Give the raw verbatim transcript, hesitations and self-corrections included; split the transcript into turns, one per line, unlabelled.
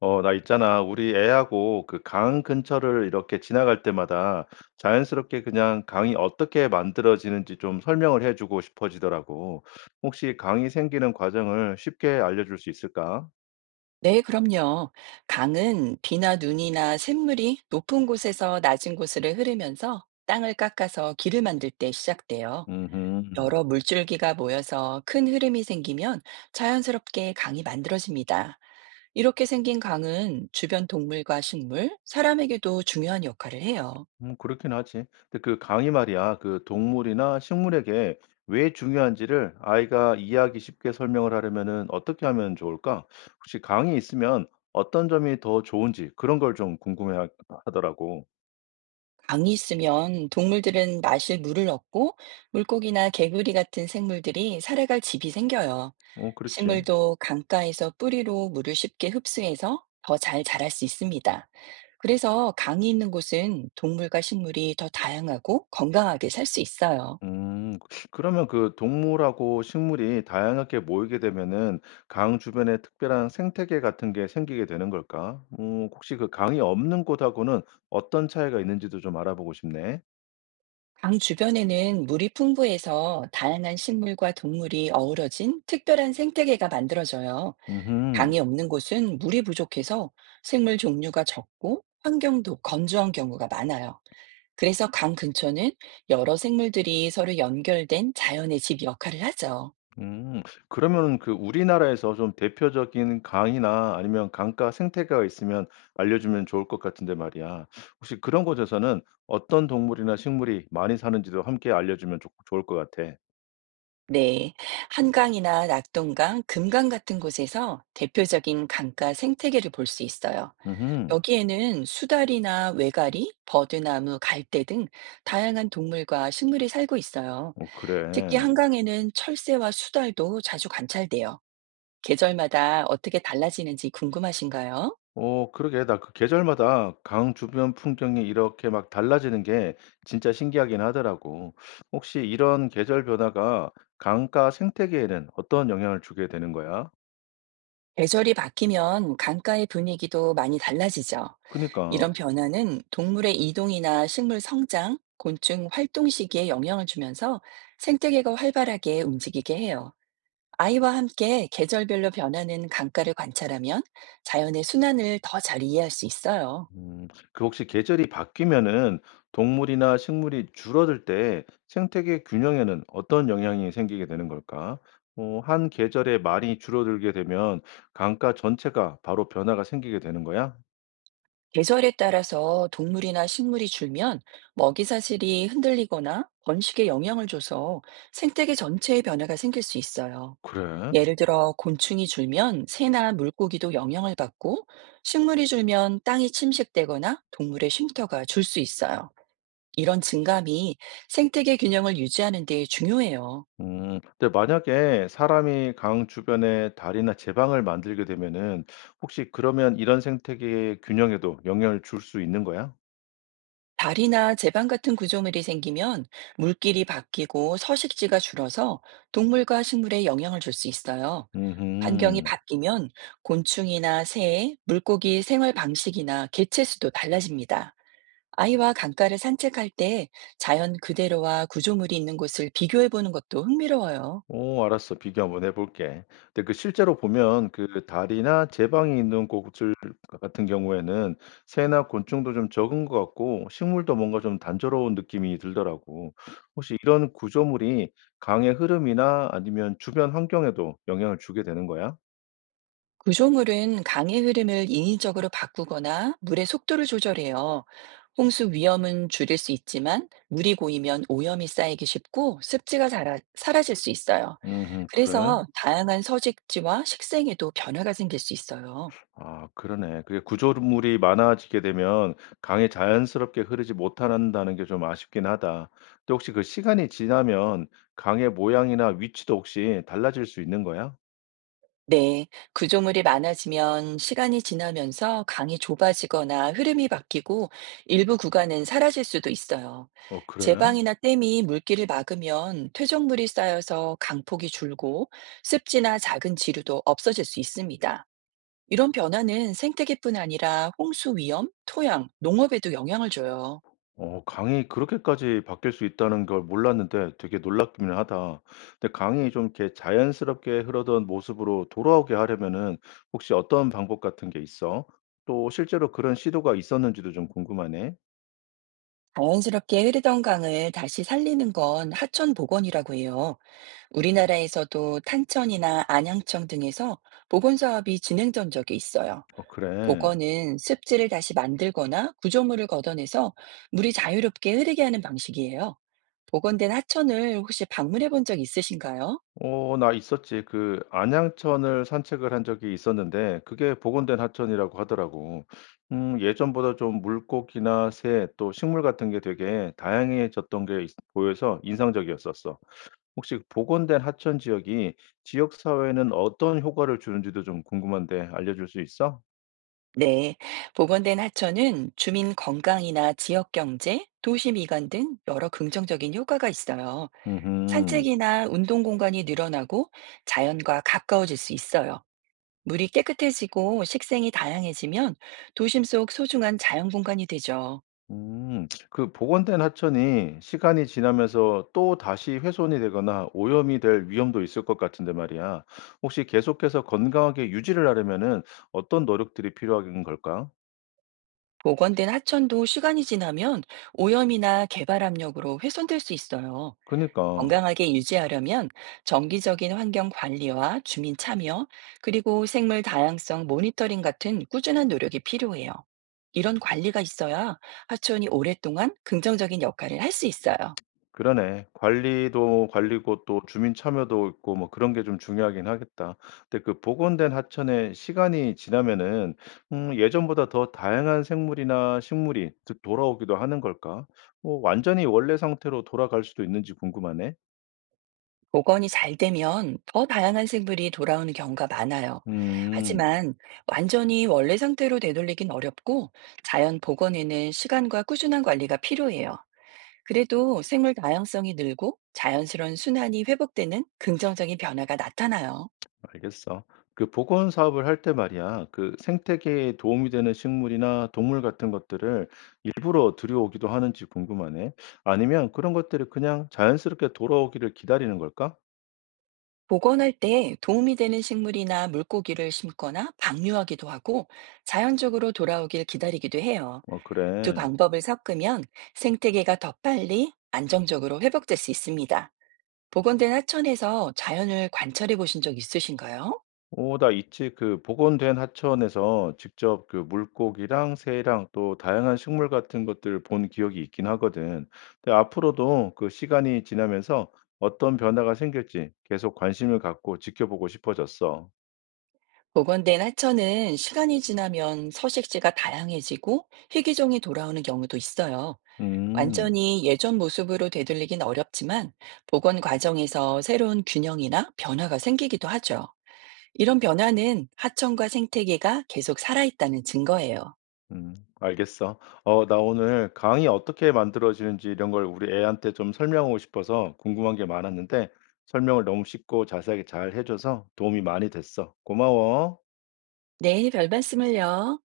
어, 나 있잖아. 우리 애하고 그 강 근처를 이렇게 지나갈 때마다 자연스럽게 그냥 강이 어떻게 만들어지는지 좀 설명을 해주고 싶어지더라고. 혹시 강이 생기는 과정을 쉽게 알려줄 수 있을까?
네, 그럼요. 강은 비나 눈이나 샘물이 높은 곳에서 낮은 곳으로 흐르면서 땅을 깎아서 길을 만들 때 시작돼요.
음,
여러 물줄기가 모여서 큰 흐름이 생기면 자연스럽게 강이 만들어집니다. 이렇게 생긴 강은 주변 동물과 식물, 사람에게도 중요한 역할을 해요.
음, 그렇긴 하지. 근데 그 강이 말이야, 그 동물이나 식물에게 왜 중요한지를 아이가 이해하기 쉽게 설명을 하려면은 어떻게 하면 좋을까? 혹시 강이 있으면 어떤 점이 더 좋은지 그런 걸 좀 궁금해 하- 하더라고.
강이 있으면 동물들은 마실 물을 얻고 물고기나 개구리 같은 생물들이 살아갈 집이 생겨요.
어, 그렇지.
식물도 강가에서 뿌리로 물을 쉽게 흡수해서 더 잘 자랄 수 있습니다. 그래서 강이 있는 곳은 동물과 식물이 더 다양하고 건강하게 살 수 있어요.
음. 그러면 그 동물하고 식물이 다양하게 모이게 되면은 강 주변에 특별한 생태계 같은 게 생기게 되는 걸까? 음, 혹시 그 강이 없는 곳하고는 어떤 차이가 있는지도 좀 알아보고 싶네.
강 주변에는 물이 풍부해서 다양한 식물과 동물이 어우러진 특별한 생태계가 만들어져요.
음
강이 없는 곳은 물이 부족해서 생물 종류가 적고 환경도 건조한 경우가 많아요. 그래서 강 근처는 여러 생물들이 서로 연결된 자연의 집 역할을 하죠.
음. 그러면은 그 우리나라에서 좀 대표적인 강이나 아니면 강가 생태계가 있으면 알려주면 좋을 것 같은데 말이야. 혹시 그런 곳에서는 어떤 동물이나 식물이 많이 사는지도 함께 알려주면 좋, 좋을 것 같아.
네. 한강이나 낙동강, 금강 같은 곳에서 대표적인 강가 생태계를 볼 수 있어요.
음.
여기에는 수달이나 왜가리, 버드나무, 갈대 등 다양한 동물과 식물이 살고 있어요.
어,
특히
그래.
한강에는 철새와 수달도 자주 관찰돼요. 계절마다 어떻게 달라지는지 궁금하신가요?
어 그러게. 나 그 계절마다 강 주변 풍경이 이렇게 막 달라지는 게 진짜 신기하긴 하더라고. 혹시 이런 계절 변화가 강가 생태계에는 어떤 영향을 주게 되는 거야?
계절이 바뀌면 강가의 분위기도 많이 달라지죠. 이런
그니까.
변화는 동물의 이동이나 식물 성장, 곤충 활동 시기에 영향을 주면서 생태계가 활발하게 움직이게 해요. 아이와 함께 계절별로 변하는 강가를 관찰하면 자연의 순환을 더 잘 이해할 수 있어요.
음. 그 혹시 계절이 바뀌면은 동물이나 식물이 줄어들 때 생태계 균형에는 어떤 영향이 생기게 되는 걸까? 어, 한 계절에 말이 줄어들게 되면 강가 전체가 바로 변화가 생기게 되는 거야?
계절에 따라서 동물이나 식물이 줄면 먹이 사슬이 흔들리거나 번식에 영향을 줘서 생태계 전체의 변화가 생길 수 있어요.
그래.
예를 들어 곤충이 줄면 새나 물고기도 영향을 받고 식물이 줄면 땅이 침식되거나 동물의 쉼터가 줄 수 있어요. 이런 증감이 생태계 균형을 유지하는 데 중요해요.
음. 근데 만약에 사람이 강 주변에 다리나 제방을 만들게 되면은 혹시 그러면 이런 생태계의 균형에도 영향을 줄 수 있는 거야?
다리나 제방 같은 구조물이 생기면 물길이 바뀌고 서식지가 줄어서 동물과 식물에 영향을 줄 수 있어요. 환경이
음흠.
바뀌면 곤충이나 새, 물고기 생활 방식이나 개체 수도 달라집니다. 아이와 강가를 산책할 때 자연 그대로와 구조물이 있는 곳을 비교해 보는 것도 흥미로워요.
오, 알았어. 비교 한번 해볼게. 근데 그 실제로 보면 그 다리나 제방이 있는 곳들 같은 경우에는 새나 곤충도 좀 적은 것 같고 식물도 뭔가 좀 단조로운 느낌이 들더라고. 혹시 이런 구조물이 강의 흐름이나 아니면 주변 환경에도 영향을 주게 되는 거야?
구조물은 강의 흐름을 인위적으로 바꾸거나 물의 속도를 조절해요. 홍수 위험은 줄일 수 있지만 물이 고이면 오염이 쌓이기 쉽고 습지가 사라, 사라질 수 있어요.
음, 그래.
그래서 다양한 서식지와 식생에도 변화가 생길 수 있어요.
아 그러네. 그게 구조물이 많아지게 되면 강이 자연스럽게 흐르지 못한다는 게 좀 아쉽긴 하다. 근데 혹시 그 시간이 지나면 강의 모양이나 위치도 혹시 달라질 수 있는 거야?
네, 구조물이 많아지면 시간이 지나면서 강이 좁아지거나 흐름이 바뀌고 일부 구간은 사라질 수도 있어요.
어 그래?
제방이나 댐이 물길을 막으면 퇴적물이 쌓여서 강폭이 줄고 습지나 작은 지류도 없어질 수 있습니다. 이런 변화는 생태계뿐 아니라 홍수 위험, 토양, 농업에도 영향을 줘요.
어 강이 그렇게까지 바뀔 수 있다는 걸 몰랐는데 되게 놀랍기는 하다. 근데 강이 좀 이렇게 자연스럽게 흐르던 모습으로 돌아오게 하려면은 혹시 어떤 방법 같은 게 있어? 또 실제로 그런 시도가 있었는지도 좀 궁금하네.
자연스럽게 흐르던 강을 다시 살리는 건 하천 복원이라고 해요. 우리나라에서도 탄천이나 안양청 등에서 복원 사업이 진행된 적이 있어요.
어 그래.
복원은 습지를 다시 만들거나 구조물을 걷어내서 물이 자유롭게 흐르게 하는 방식이에요. 복원된 하천을 혹시 방문해 본 적 있으신가요?
어 나 있었지. 그 안양천을 산책을 한 적이 있었는데 그게 복원된 하천이라고 하더라고. 음 예전보다 좀 물고기나 새 또 식물 같은 게 되게 다양해졌던 게 있 보여서 인상적이었었어. 혹시 복원된 하천 지역이 지역 사회에는 어떤 효과를 주는지도 좀 궁금한데 알려 줄 수 있어?
네. 복원된 하천은 주민 건강이나 지역 경제, 도시 미관 등 여러 긍정적인 효과가 있어요.
음
산책이나 운동 공간이 늘어나고 자연과 가까워질 수 있어요. 물이 깨끗해지고 식생이 다양해지면 도심 속 소중한 자연 공간이 되죠.
음. 그 복원된 하천이 시간이 지나면서 또다시 훼손이 되거나 오염이 될 위험도 있을 것 같은데 말이야. 혹시 계속해서 건강하게 유지를 하려면은 어떤 노력들이 필요한 걸까?
복원된 하천도 시간이 지나면 오염이나 개발 압력으로 훼손될 수 있어요.
그니까. 러
건강하게 유지하려면 정기적인 환경 관리와 주민 참여, 그리고 생물 다양성 모니터링 같은 꾸준한 노력이 필요해요. 이런 관리가 있어야 하천이 오랫동안 긍정적인 역할을 할 수 있어요.
그러네. 관리도 관리고 또 주민 참여도 있고 뭐 그런 게 좀 중요하긴 하겠다. 근데 그 복원된 하천에 시간이 지나면은 음 예전보다 더 다양한 생물이나 식물이 드- 돌아오기도 하는 걸까? 뭐 완전히 원래 상태로 돌아갈 수도 있는지 궁금하네.
복원이 잘 되면 더 다양한 생물이 돌아오는 경우가 많아요.
음.
하지만 완전히 원래 상태로 되돌리긴 어렵고 자연 복원에는 시간과 꾸준한 관리가 필요해요. 그래도 생물 다양성이 늘고 자연스러운 순환이 회복되는 긍정적인 변화가 나타나요.
알겠어. 그 복원 사업을 할 때 말이야. 그 생태계에 도움이 되는 식물이나 동물 같은 것들을 일부러 들여오기도 하는지 궁금하네. 아니면 그런 것들이 그냥 자연스럽게 돌아오기를 기다리는 걸까?
복원할 때 도움이 되는 식물이나 물고기를 심거나 방류하기도 하고 자연적으로 돌아오길 기다리기도 해요.
어
두
그래.
방법을 섞으면 생태계가 더 빨리 안정적으로 회복될 수 있습니다. 복원된 하천에서 자연을 관찰해 보신 적 있으신가요?
오 나 있지. 그 복원된 하천에서 직접 그 물고기랑 새랑 또 다양한 식물 같은 것들을 본 기억이 있긴 하거든. 근데 앞으로도 그 시간이 지나면서 어떤 변화가 생길지 계속 관심을 갖고 지켜보고 싶어졌어.
복원된 하천은 시간이 지나면 서식지가 다양해지고 희귀종이 돌아오는 경우도 있어요.
음.
완전히 예전 모습으로 되돌리긴 어렵지만 복원 과정에서 새로운 균형이나 변화가 생기기도 하죠. 이런 변화는 하천과 생태계가 계속 살아있다는 증거예요.
음. 알겠어. 어 나 오늘 강이 어떻게 만들어지는지 이런 걸 우리 애한테 좀 설명하고 싶어서 궁금한 게 많았는데 설명을 너무 쉽고 자세하게 잘 해 줘서 도움이 많이 됐어. 고마워.
네, 별 말씀을요.